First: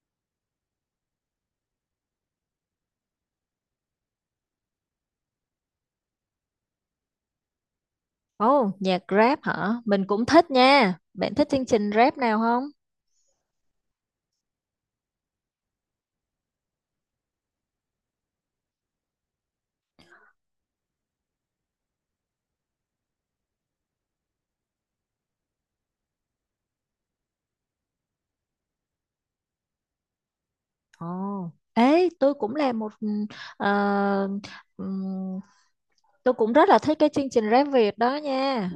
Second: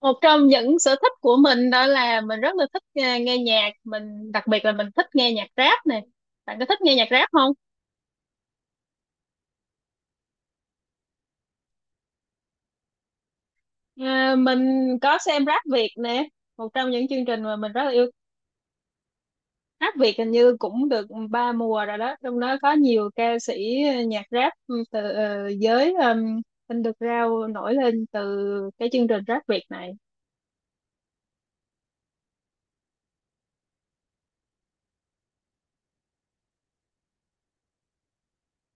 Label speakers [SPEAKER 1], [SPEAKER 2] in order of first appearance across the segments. [SPEAKER 1] Một trong những sở thích của mình đó là mình rất là thích nghe nhạc, mình đặc biệt là mình thích nghe nhạc rap nè. Bạn có thích nghe nhạc rap không?
[SPEAKER 2] Ồ, nhạc rap hả? Mình cũng thích nha. Bạn thích chương trình rap nào không?
[SPEAKER 1] Mình có xem Rap Việt nè, một trong những chương trình mà mình rất là yêu. Rap Việt hình như cũng được ba mùa rồi đó, trong đó có nhiều ca sĩ nhạc rap ừ, từ giới underground nổi lên từ cái chương trình Rap Việt này.
[SPEAKER 2] Ồ, ê, ờ, ừm, tôi cũng rất là thích cái chương trình rap Việt đó nha.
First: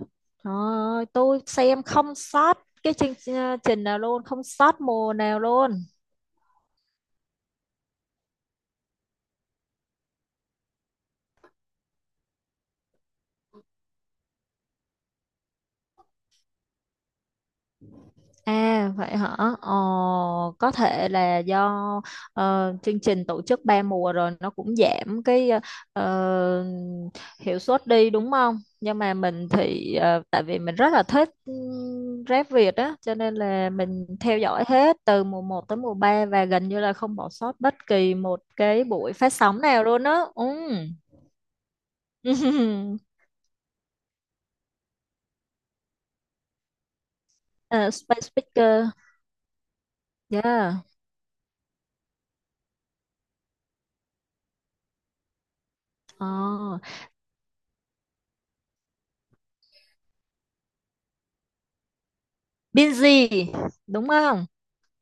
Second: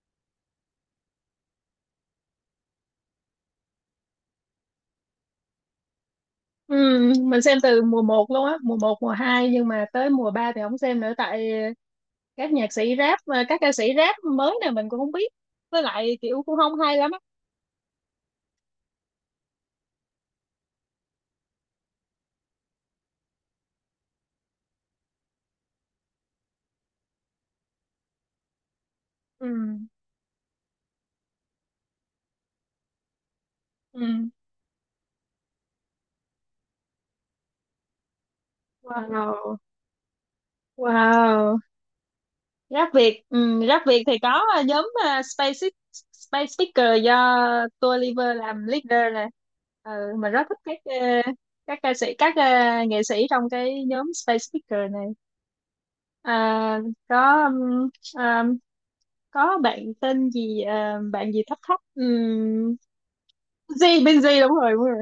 [SPEAKER 2] Trời ơi, tôi xem không sót cái chương trình nào luôn, không sót mùa nào luôn.
[SPEAKER 1] Mình xem từ mùa một luôn á, mùa một, mùa 2 nhưng mà tới mùa 3 thì không xem nữa tại các nhạc sĩ rap và các ca sĩ rap mới này mình cũng không biết, với lại kiểu cũng không hay lắm á.
[SPEAKER 2] À vậy hả? Ờ, có thể là do chương trình tổ chức ba mùa rồi nó cũng giảm cái ờ, hiệu suất đi, đúng không? Nhưng mà mình
[SPEAKER 1] Ừ,
[SPEAKER 2] thì tại vì mình rất là thích rap Việt á, cho nên là
[SPEAKER 1] ừ.
[SPEAKER 2] mình theo dõi hết từ mùa một tới mùa 3 và gần như là không bỏ sót bất kỳ một cái buổi phát
[SPEAKER 1] Wow,
[SPEAKER 2] sóng nào luôn á. Ừ.
[SPEAKER 1] wow. Rap Việt. Ừ, rap Việt thì có, nhóm Space Space Speaker do
[SPEAKER 2] Ờ,
[SPEAKER 1] Tua
[SPEAKER 2] Space
[SPEAKER 1] Liver làm
[SPEAKER 2] Speaker.
[SPEAKER 1] leader nè. Ừ, mình rất thích các
[SPEAKER 2] Yeah.
[SPEAKER 1] ờ, các ca sĩ, nghệ sĩ trong cái nhóm Space Speaker này.
[SPEAKER 2] Ờ.
[SPEAKER 1] à, có um, có bạn tên gì bạn gì thấp thấp.
[SPEAKER 2] Binz
[SPEAKER 1] Benji.
[SPEAKER 2] đúng không?
[SPEAKER 1] Đúng rồi, đúng rồi.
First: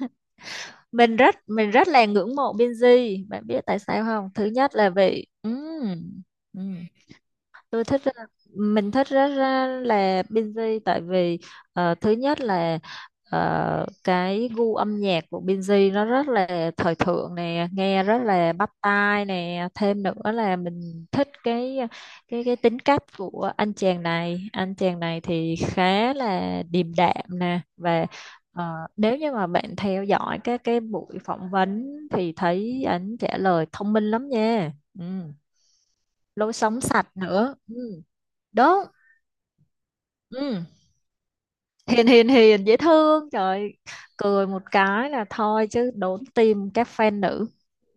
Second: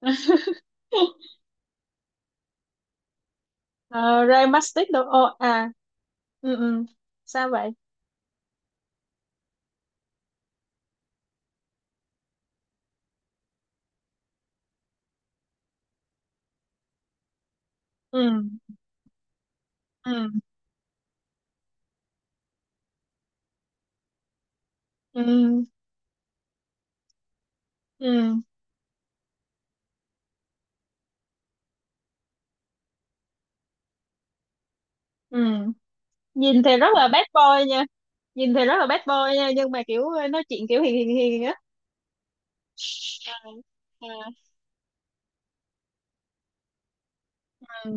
[SPEAKER 2] Mình rất là ngưỡng mộ Binz, bạn biết tại sao
[SPEAKER 1] Ờ,
[SPEAKER 2] không? Thứ
[SPEAKER 1] Ray
[SPEAKER 2] nhất là
[SPEAKER 1] Mastic đâu. Ồ,
[SPEAKER 2] vì
[SPEAKER 1] à, ừ,
[SPEAKER 2] ừm
[SPEAKER 1] ừ. Sao vậy?
[SPEAKER 2] tôi thích ra- mình thích rất ra là Binz. Tại vì thứ nhất là cái gu âm nhạc của Binz nó rất là thời thượng nè, nghe rất
[SPEAKER 1] Ừ,
[SPEAKER 2] là bắt tai nè, thêm
[SPEAKER 1] ừ,
[SPEAKER 2] nữa là mình thích cái tính cách của anh chàng này. Anh chàng này thì
[SPEAKER 1] ừ,
[SPEAKER 2] khá là điềm đạm nè, và
[SPEAKER 1] ừ,
[SPEAKER 2] ờ, nếu như mà bạn theo dõi các cái buổi phỏng vấn thì thấy anh trả lời thông minh lắm nha. Ừ.
[SPEAKER 1] ừ.
[SPEAKER 2] Lối
[SPEAKER 1] Nhìn thì
[SPEAKER 2] sống
[SPEAKER 1] rất là
[SPEAKER 2] sạch
[SPEAKER 1] bad
[SPEAKER 2] nữa.
[SPEAKER 1] boy nha.
[SPEAKER 2] Ừ.
[SPEAKER 1] Nhìn thì rất
[SPEAKER 2] Đúng.
[SPEAKER 1] là bad boy nha nhưng mà kiểu ờ, Nói chuyện
[SPEAKER 2] Ừ.
[SPEAKER 1] kiểu hiền hiền hiền á.
[SPEAKER 2] Hiền hiền hiền dễ thương. Trời,
[SPEAKER 1] Ờ,
[SPEAKER 2] cười một cái là thôi chứ đốn tim các fan nữ.
[SPEAKER 1] ờ,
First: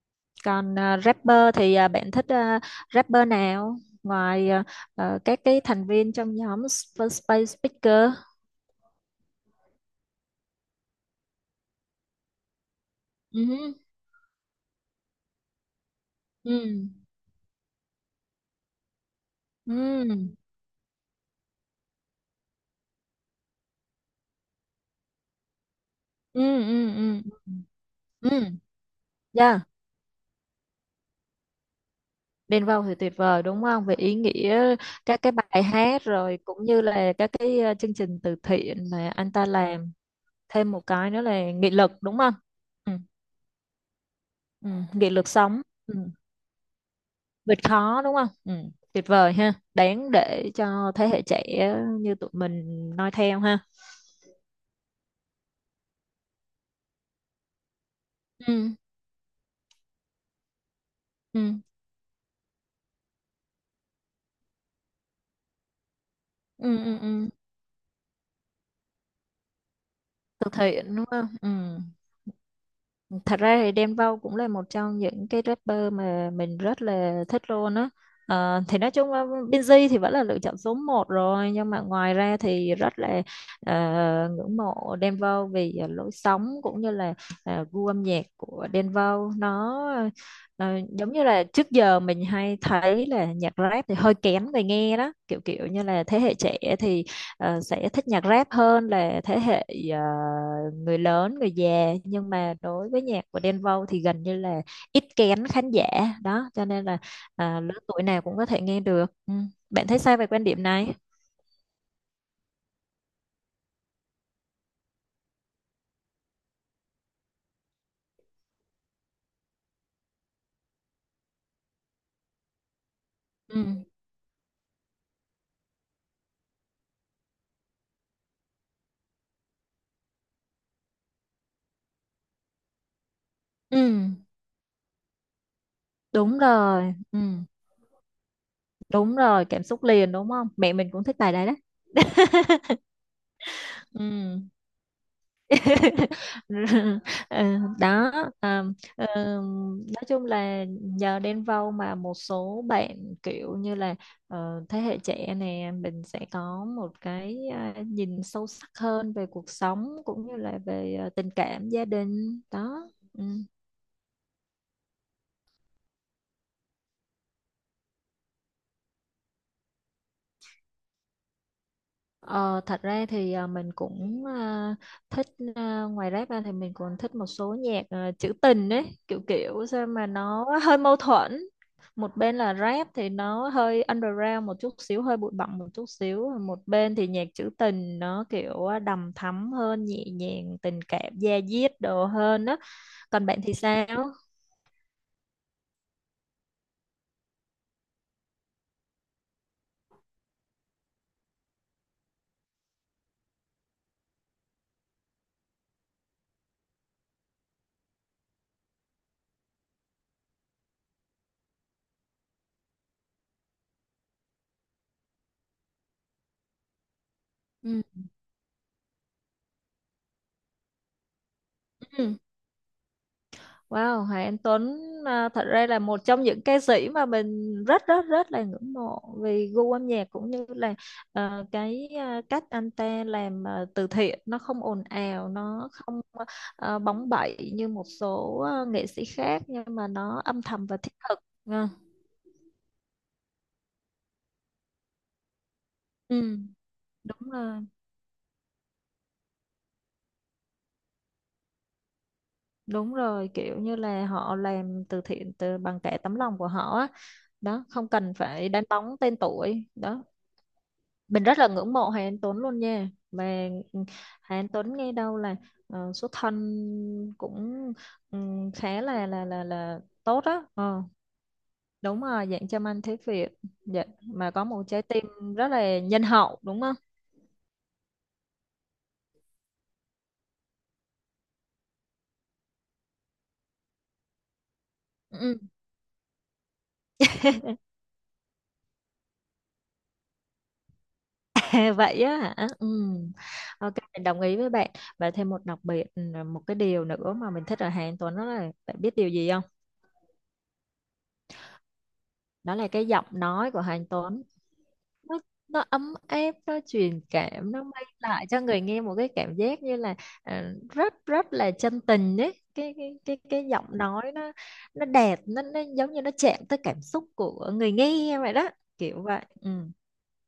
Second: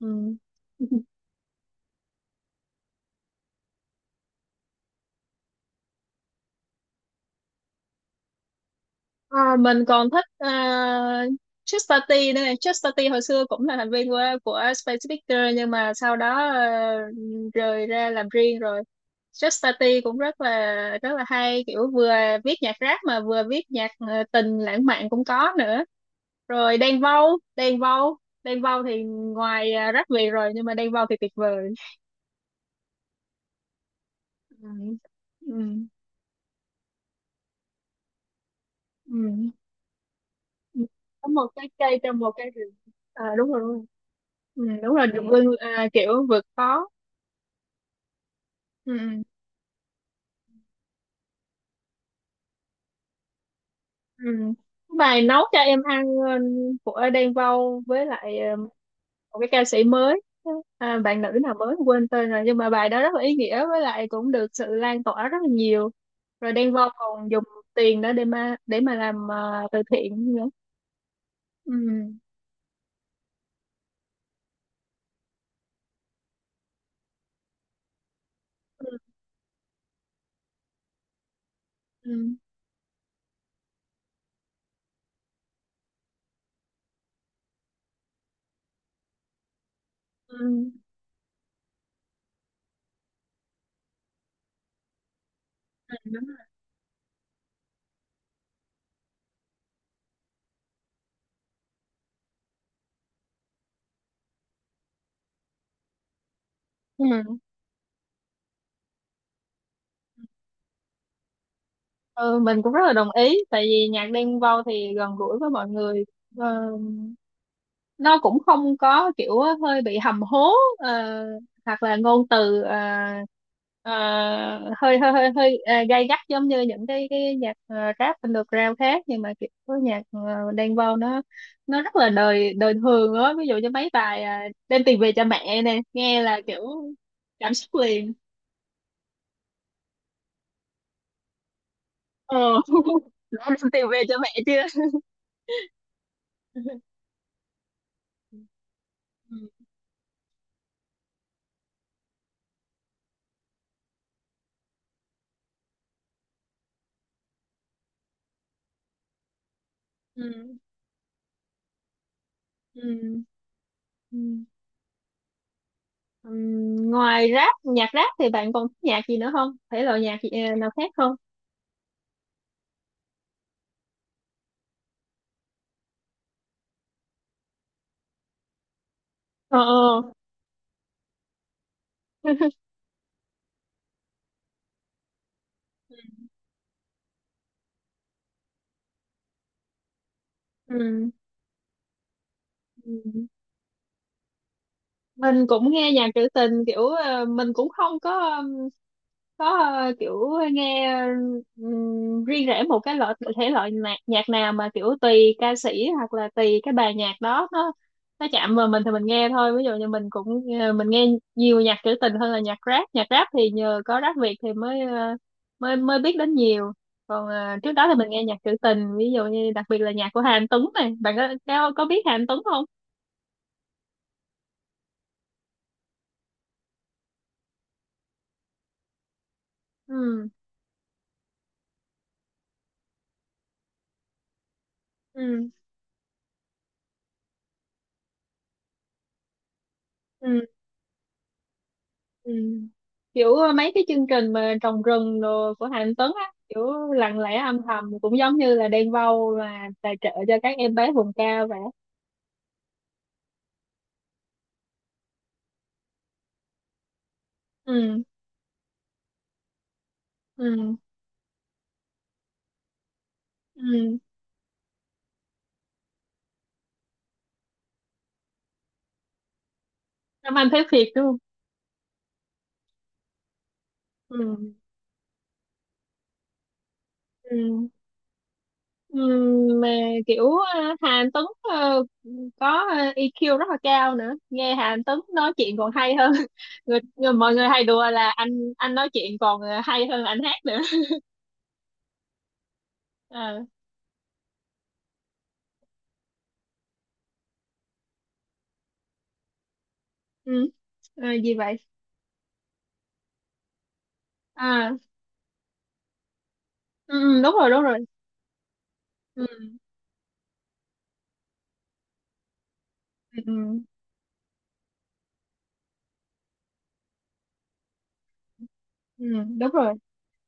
[SPEAKER 1] ừ,
[SPEAKER 2] Còn
[SPEAKER 1] ừ.
[SPEAKER 2] rapper thì bạn thích rapper nào? Ngoài các cái thành viên trong nhóm Space Speaker.
[SPEAKER 1] Ờ, mình còn thích Chester T nữa này. Chester T hồi
[SPEAKER 2] Ừ.
[SPEAKER 1] xưa cũng là thành viên của Space Victor nhưng mà sau đó
[SPEAKER 2] Ừ.
[SPEAKER 1] rời ra làm riêng rồi. Chester T
[SPEAKER 2] Ừ.
[SPEAKER 1] cũng rất là hay, kiểu vừa viết nhạc rap mà vừa viết nhạc tình lãng mạn cũng có nữa.
[SPEAKER 2] Ừ.
[SPEAKER 1] Rồi
[SPEAKER 2] Ừ. Ừ.
[SPEAKER 1] Đen Vâu,
[SPEAKER 2] Ừ, ừ.
[SPEAKER 1] Đen Vâu thì
[SPEAKER 2] Yeah.
[SPEAKER 1] ngoài rap Việt rồi nhưng mà Đen Vâu thì tuyệt vời.
[SPEAKER 2] Bên Vâu thì tuyệt vời đúng không? Về ý
[SPEAKER 1] Ừ.
[SPEAKER 2] nghĩa các cái bài
[SPEAKER 1] Ừ.
[SPEAKER 2] hát, rồi cũng như là các cái chương trình từ thiện mà anh ta
[SPEAKER 1] Ừ.
[SPEAKER 2] làm. Thêm một cái nữa
[SPEAKER 1] Có một
[SPEAKER 2] là
[SPEAKER 1] cái
[SPEAKER 2] nghị lực,
[SPEAKER 1] cây
[SPEAKER 2] đúng
[SPEAKER 1] trong một
[SPEAKER 2] không?
[SPEAKER 1] cái rừng.
[SPEAKER 2] Ừ.
[SPEAKER 1] À, đúng rồi.
[SPEAKER 2] Ừ.
[SPEAKER 1] Ừ, đúng rồi
[SPEAKER 2] Nghị
[SPEAKER 1] được
[SPEAKER 2] lực
[SPEAKER 1] lưng
[SPEAKER 2] sống.
[SPEAKER 1] à,
[SPEAKER 2] Ừ.
[SPEAKER 1] kiểu vượt khó.
[SPEAKER 2] Vượt khó đúng không? Ừ. Tuyệt
[SPEAKER 1] Ừ,
[SPEAKER 2] vời ha, đáng để cho thế hệ trẻ như tụi mình noi theo ha.
[SPEAKER 1] ừ. Bài nấu cho em ăn ừ, của Đen Vâu với lại ừ,
[SPEAKER 2] Ừ.
[SPEAKER 1] một cái ca sĩ mới, bạn nữ nào
[SPEAKER 2] Ừ.
[SPEAKER 1] mới quên tên rồi nhưng mà bài đó rất là ý nghĩa với lại cũng được sự lan tỏa rất là nhiều, rồi
[SPEAKER 2] Ừ.
[SPEAKER 1] Đen Vâu
[SPEAKER 2] Ừ. Ừ.
[SPEAKER 1] còn dùng tiền đó để mà làm từ thiện nữa.
[SPEAKER 2] Thực hiện đúng không? Ừ.
[SPEAKER 1] Ừ.
[SPEAKER 2] Thật ra thì Đen Vâu cũng là một trong những cái rapper mà mình rất là thích luôn á. Thì nói
[SPEAKER 1] Ừ.
[SPEAKER 2] chung là Binz thì vẫn là lựa chọn số một rồi, nhưng mà ngoài
[SPEAKER 1] Ừ.
[SPEAKER 2] ra thì rất là ờ, ngưỡng mộ Đen Vâu vì lối sống cũng như là gu âm nhạc của Đen Vâu nó ờ,
[SPEAKER 1] Ừ.
[SPEAKER 2] giống như là trước giờ mình hay thấy là nhạc rap thì hơi kén người nghe đó, kiểu kiểu như là thế
[SPEAKER 1] Đúng
[SPEAKER 2] hệ
[SPEAKER 1] rồi.
[SPEAKER 2] trẻ thì sẽ thích nhạc rap hơn là thế hệ ờ, người lớn, người già, nhưng mà đối với nhạc của Đen Vâu thì gần như là ít kén khán giả đó, cho nên là
[SPEAKER 1] Ừ.
[SPEAKER 2] lứa tuổi nào cũng có thể nghe được. Ừ. Bạn thấy sao về quan điểm này?
[SPEAKER 1] Ừ, mình cũng rất là đồng ý tại vì nhạc Đen Vâu thì gần gũi với mọi người. Ờ, nó cũng không có kiểu hơi bị hầm hố ờ, hoặc là ngôn từ
[SPEAKER 2] Ừ.
[SPEAKER 1] ờ, hơi hơi hơi hơi gay gắt giống như những cái nhạc rap underground khác nhưng mà kiểu nhạc Đen Vâu nó rất là đời đời thường á, ví dụ như mấy
[SPEAKER 2] Ừ.
[SPEAKER 1] bài đem tiền về cho mẹ nè, nghe
[SPEAKER 2] Đúng
[SPEAKER 1] là kiểu
[SPEAKER 2] rồi. Ừ.
[SPEAKER 1] cảm xúc liền.
[SPEAKER 2] Đúng rồi, cảm xúc liền đúng không, mẹ mình cũng thích bài đấy đó.
[SPEAKER 1] Ờ. Đã đem tiền về cho mẹ
[SPEAKER 2] Ừ.
[SPEAKER 1] chưa?
[SPEAKER 2] Ờ, đó à, ờ,
[SPEAKER 1] Ừ,
[SPEAKER 2] nói chung là nhờ Đen Vâu mà một số bạn kiểu như là thế hệ trẻ này, mình sẽ có một cái nhìn sâu sắc hơn về cuộc sống cũng như
[SPEAKER 1] ừ,
[SPEAKER 2] là về tình cảm gia đình đó.
[SPEAKER 1] ừ,
[SPEAKER 2] Ừ.
[SPEAKER 1] ừ. Ngoài rap, nhạc rap thì bạn còn thích nhạc gì nữa không, thể loại nhạc gì, nào khác không?
[SPEAKER 2] Ờ, thật ra thì mình cũng thích, ngoài rap ra thì mình còn thích một số nhạc trữ tình ấy, kiểu
[SPEAKER 1] Ờ,
[SPEAKER 2] kiểu sao
[SPEAKER 1] ờ.
[SPEAKER 2] mà nó hơi mâu thuẫn, một bên là rap thì nó hơi underground một chút xíu, hơi bụi bặm một chút xíu, một bên thì nhạc trữ tình nó kiểu đầm thắm hơn, nhẹ nhàng tình
[SPEAKER 1] Ừm,
[SPEAKER 2] cảm da diết đồ hơn đó.
[SPEAKER 1] ừm.
[SPEAKER 2] Còn bạn thì sao?
[SPEAKER 1] Mình cũng nghe nhạc trữ tình kiểu ờ, mình cũng không có có kiểu nghe riêng rẽ một cái loại thể loại nhạc, nhạc nào, mà kiểu tùy ca sĩ hoặc là tùy cái bài nhạc đó, nó chạm vào mình thì mình nghe thôi. Ví dụ như mình cũng mình nghe nhiều nhạc trữ tình hơn là nhạc rap. Nhạc rap thì nhờ có rap Việt thì mới ờ, mới mới biết đến nhiều, còn trước đó thì mình nghe nhạc trữ tình, ví dụ như đặc biệt là nhạc của Hà Anh Tuấn này. Bạn có biết Hà
[SPEAKER 2] Ừ.
[SPEAKER 1] Anh Tuấn không?
[SPEAKER 2] Wow, Hoàng Anh Tuấn thật ra là một trong những ca sĩ mà mình rất rất rất là ngưỡng mộ vì gu âm nhạc
[SPEAKER 1] Ừ,
[SPEAKER 2] cũng như là cái cách anh ta làm từ thiện, nó không ồn ào,
[SPEAKER 1] ừ,
[SPEAKER 2] nó không bóng bẩy như một số nghệ sĩ khác, nhưng mà nó âm
[SPEAKER 1] ừ.
[SPEAKER 2] thầm và thiết thực. À,
[SPEAKER 1] Ừ. Kiểu ờ, mấy cái chương trình mà trồng rừng đồ của Hà Anh Tuấn á,
[SPEAKER 2] ừ,
[SPEAKER 1] kiểu lặng
[SPEAKER 2] đúng
[SPEAKER 1] lẽ
[SPEAKER 2] rồi,
[SPEAKER 1] âm thầm, cũng giống như là Đen Vâu mà tài trợ cho các em bé vùng cao vậy.
[SPEAKER 2] đúng rồi, kiểu như là họ làm từ thiện từ bằng cả tấm lòng của họ á. Đó, không
[SPEAKER 1] Ừ,
[SPEAKER 2] cần phải đánh bóng tên tuổi. Đó,
[SPEAKER 1] ừ,
[SPEAKER 2] mình rất là ngưỡng mộ Hà Anh Tuấn luôn nha, mà
[SPEAKER 1] ừ.
[SPEAKER 2] Hà Anh Tuấn nghe đâu là số thân cũng ừ, khá là tốt
[SPEAKER 1] Làm Anh
[SPEAKER 2] đó.
[SPEAKER 1] thấy
[SPEAKER 2] Ờ,
[SPEAKER 1] thiệt đúng không?
[SPEAKER 2] đúng rồi, dạng châm anh thế Việt, dạ. Mà
[SPEAKER 1] Ừ,
[SPEAKER 2] có một trái tim rất là nhân hậu đúng không?
[SPEAKER 1] ừ, ừ. Mà kiểu ờ, Hà Anh Tuấn ờ, có ờ, EQ rất là cao nữa, nghe Hà Anh Tuấn nói
[SPEAKER 2] Ừ.
[SPEAKER 1] chuyện còn hay hơn. Người mọi người hay đùa là anh nói chuyện còn hay hơn anh hát nữa.
[SPEAKER 2] Vậy á hả. Ừ.
[SPEAKER 1] Ờ,
[SPEAKER 2] Ok, mình đồng ý với bạn, và thêm một đặc biệt, một cái điều nữa mà mình thích ở Hà Anh Tuấn đó là bạn biết điều gì không?
[SPEAKER 1] ừ. Ờ, gì vậy?
[SPEAKER 2] Đó là cái giọng nói của Hà Anh Tuấn,
[SPEAKER 1] Ờ.
[SPEAKER 2] nó nó ấm áp, nó truyền
[SPEAKER 1] Ừ, Đúng rồi,
[SPEAKER 2] cảm, nó mang lại cho người nghe một cái
[SPEAKER 1] ừ,
[SPEAKER 2] cảm giác như là rất rất là chân tình đấy, cái cái cái
[SPEAKER 1] ừ, ừ,
[SPEAKER 2] cái giọng nói nó đẹp, nó giống như nó chạm tới cảm xúc của người nghe vậy đó, kiểu
[SPEAKER 1] ừ,
[SPEAKER 2] vậy.
[SPEAKER 1] đúng
[SPEAKER 2] Ừ.
[SPEAKER 1] rồi.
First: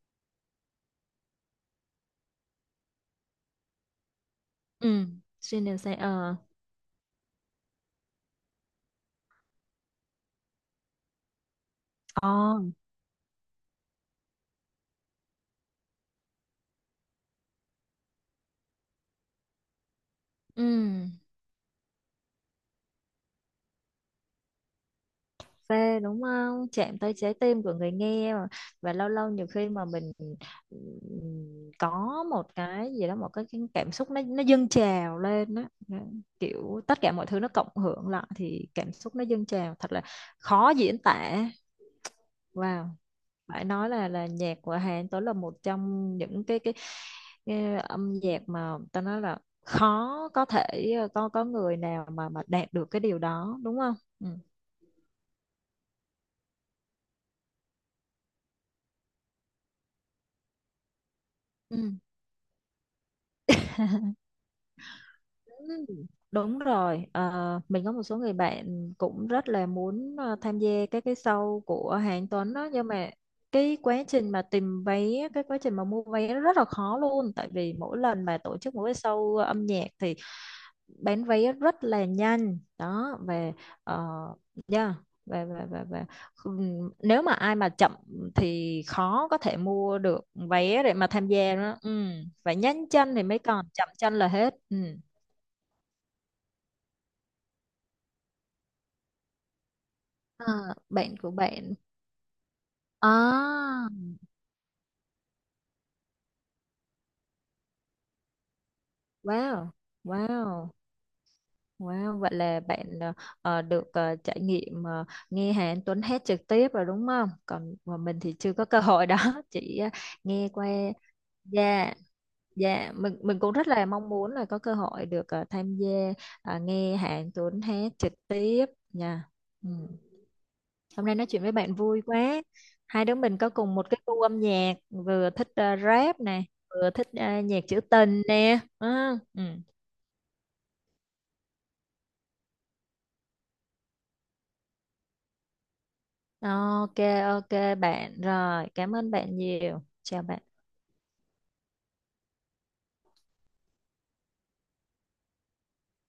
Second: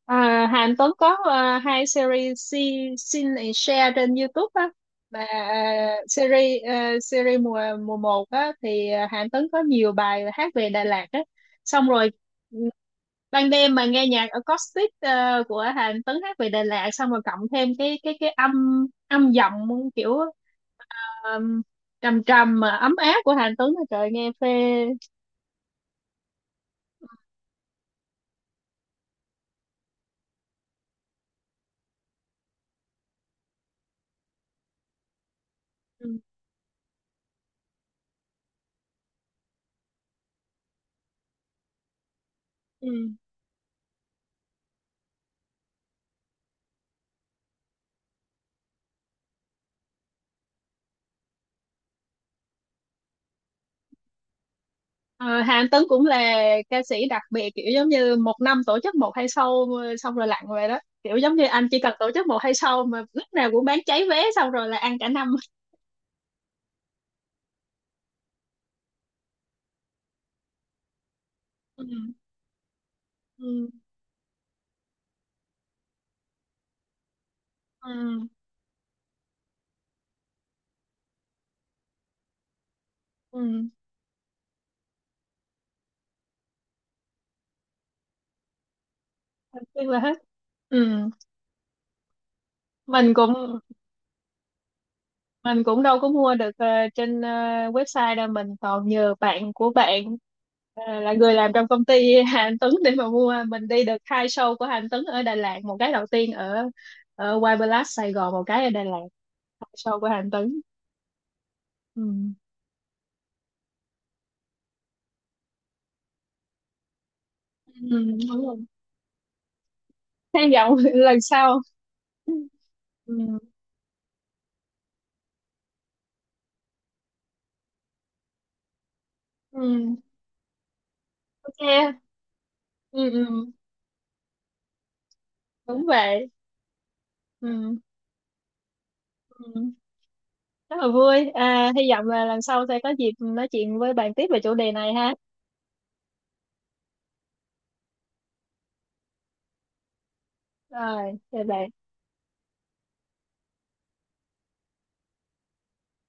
[SPEAKER 1] À, Hàn Tuấn có à, hai series Sin and Share trên YouTube á,
[SPEAKER 2] Ừ.
[SPEAKER 1] mà
[SPEAKER 2] Xuyên đều say. Ờ
[SPEAKER 1] à, series mùa mùa một á thì à, Hàn Tuấn có nhiều bài hát về Đà Lạt á. Xong rồi ừ,
[SPEAKER 2] Ồ,
[SPEAKER 1] ban đêm mà nghe nhạc acoustic à, của Hàn Tuấn hát về Đà Lạt, xong rồi cộng thêm cái âm âm giọng kiểu
[SPEAKER 2] ừ
[SPEAKER 1] um, trầm trầm mà ấm áp của Hàn Tuấn, trời nghe phê.
[SPEAKER 2] phê đúng không, chạm tới trái tim của người nghe mà. Và lâu lâu, nhiều khi mà mình có một cái gì đó, một cái cảm xúc nó dâng trào lên đó. Nó-
[SPEAKER 1] Ừ.
[SPEAKER 2] Kiểu tất cả mọi thứ nó cộng hưởng lại thì cảm xúc nó dâng trào, thật là khó diễn tả. Wow,
[SPEAKER 1] Ừ.
[SPEAKER 2] phải nói là nhạc của Hà Anh Tuấn là một trong những cái âm nhạc mà ta nói là khó, có thể có người nào mà đạt được cái điều đó đúng không? Ừ.
[SPEAKER 1] Ờ, Hà Anh Tuấn cũng là ca sĩ đặc biệt, kiểu giống như một năm tổ chức một hai show xong rồi lặn về đó, kiểu giống như anh chỉ
[SPEAKER 2] Ừ.
[SPEAKER 1] cần tổ chức một hai show mà lúc nào cũng bán cháy vé, xong rồi là ăn cả năm.
[SPEAKER 2] Ừ, đúng rồi, mình có một số người bạn cũng rất là muốn tham gia các cái show
[SPEAKER 1] Ừ,
[SPEAKER 2] của Hà Anh Tuấn đó, nhưng mà
[SPEAKER 1] ừ,
[SPEAKER 2] cái quá trình mà tìm vé, cái quá trình mà mua vé nó rất là khó luôn, tại vì mỗi lần
[SPEAKER 1] ừ,
[SPEAKER 2] mà tổ chức một cái show âm nhạc thì bán vé rất là nhanh đó.
[SPEAKER 1] ừ.
[SPEAKER 2] Về uh, yeah, về về về về nếu mà ai mà chậm thì khó có thể
[SPEAKER 1] Anh biết
[SPEAKER 2] mua
[SPEAKER 1] là hết.
[SPEAKER 2] được
[SPEAKER 1] Ừ,
[SPEAKER 2] vé để mà tham gia đó. Ừ, phải nhanh
[SPEAKER 1] mình
[SPEAKER 2] chân thì
[SPEAKER 1] cũng
[SPEAKER 2] mới còn, chậm chân là hết. Ừ.
[SPEAKER 1] mình cũng đâu có mua được trên website đâu, mình còn nhờ bạn của bạn
[SPEAKER 2] À,
[SPEAKER 1] là
[SPEAKER 2] bạn của
[SPEAKER 1] người làm trong
[SPEAKER 2] bạn.
[SPEAKER 1] công ty Hà Anh Tuấn để mà mua. Mình
[SPEAKER 2] À,
[SPEAKER 1] đi được hai show của Hà Anh Tuấn ở Đà Lạt, một cái đầu tiên ở ở White Palace Sài Gòn, một cái ở Đà Lạt, hai
[SPEAKER 2] wow,
[SPEAKER 1] show của Hà Anh Tuấn.
[SPEAKER 2] wow,
[SPEAKER 1] Ừ.
[SPEAKER 2] wow. Vậy là bạn được trải nghiệm nghe Hà Anh Tuấn hát trực tiếp rồi đúng không? Còn
[SPEAKER 1] Ừ,
[SPEAKER 2] mà mình
[SPEAKER 1] đúng
[SPEAKER 2] thì chưa
[SPEAKER 1] rồi.
[SPEAKER 2] có cơ hội đó, chỉ nghe
[SPEAKER 1] Hy
[SPEAKER 2] qua.
[SPEAKER 1] vọng lần sau.
[SPEAKER 2] Dạ, dạ. Mình
[SPEAKER 1] Ừ.
[SPEAKER 2] mình cũng rất là mong muốn là có cơ hội được tham gia nghe Hà Anh Tuấn hát trực tiếp nha. Ừ.
[SPEAKER 1] Ừ.
[SPEAKER 2] Hôm nay nói chuyện với
[SPEAKER 1] Ok.
[SPEAKER 2] bạn vui quá.
[SPEAKER 1] Ừ,
[SPEAKER 2] Hai đứa mình
[SPEAKER 1] ừ.
[SPEAKER 2] có cùng một cái gu âm nhạc, vừa thích
[SPEAKER 1] Đúng
[SPEAKER 2] rap
[SPEAKER 1] vậy.
[SPEAKER 2] nè, vừa thích nhạc
[SPEAKER 1] Ừ.
[SPEAKER 2] trữ tình nè. Ừ. Ừ.
[SPEAKER 1] Ừ. Rất là vui, à, hy vọng là lần sau sẽ có dịp nói chuyện với bạn tiếp về chủ đề này ha.
[SPEAKER 2] Ok, ok bạn. Rồi, cảm ơn bạn nhiều. Chào bạn.
[SPEAKER 1] Rồi chào bạn.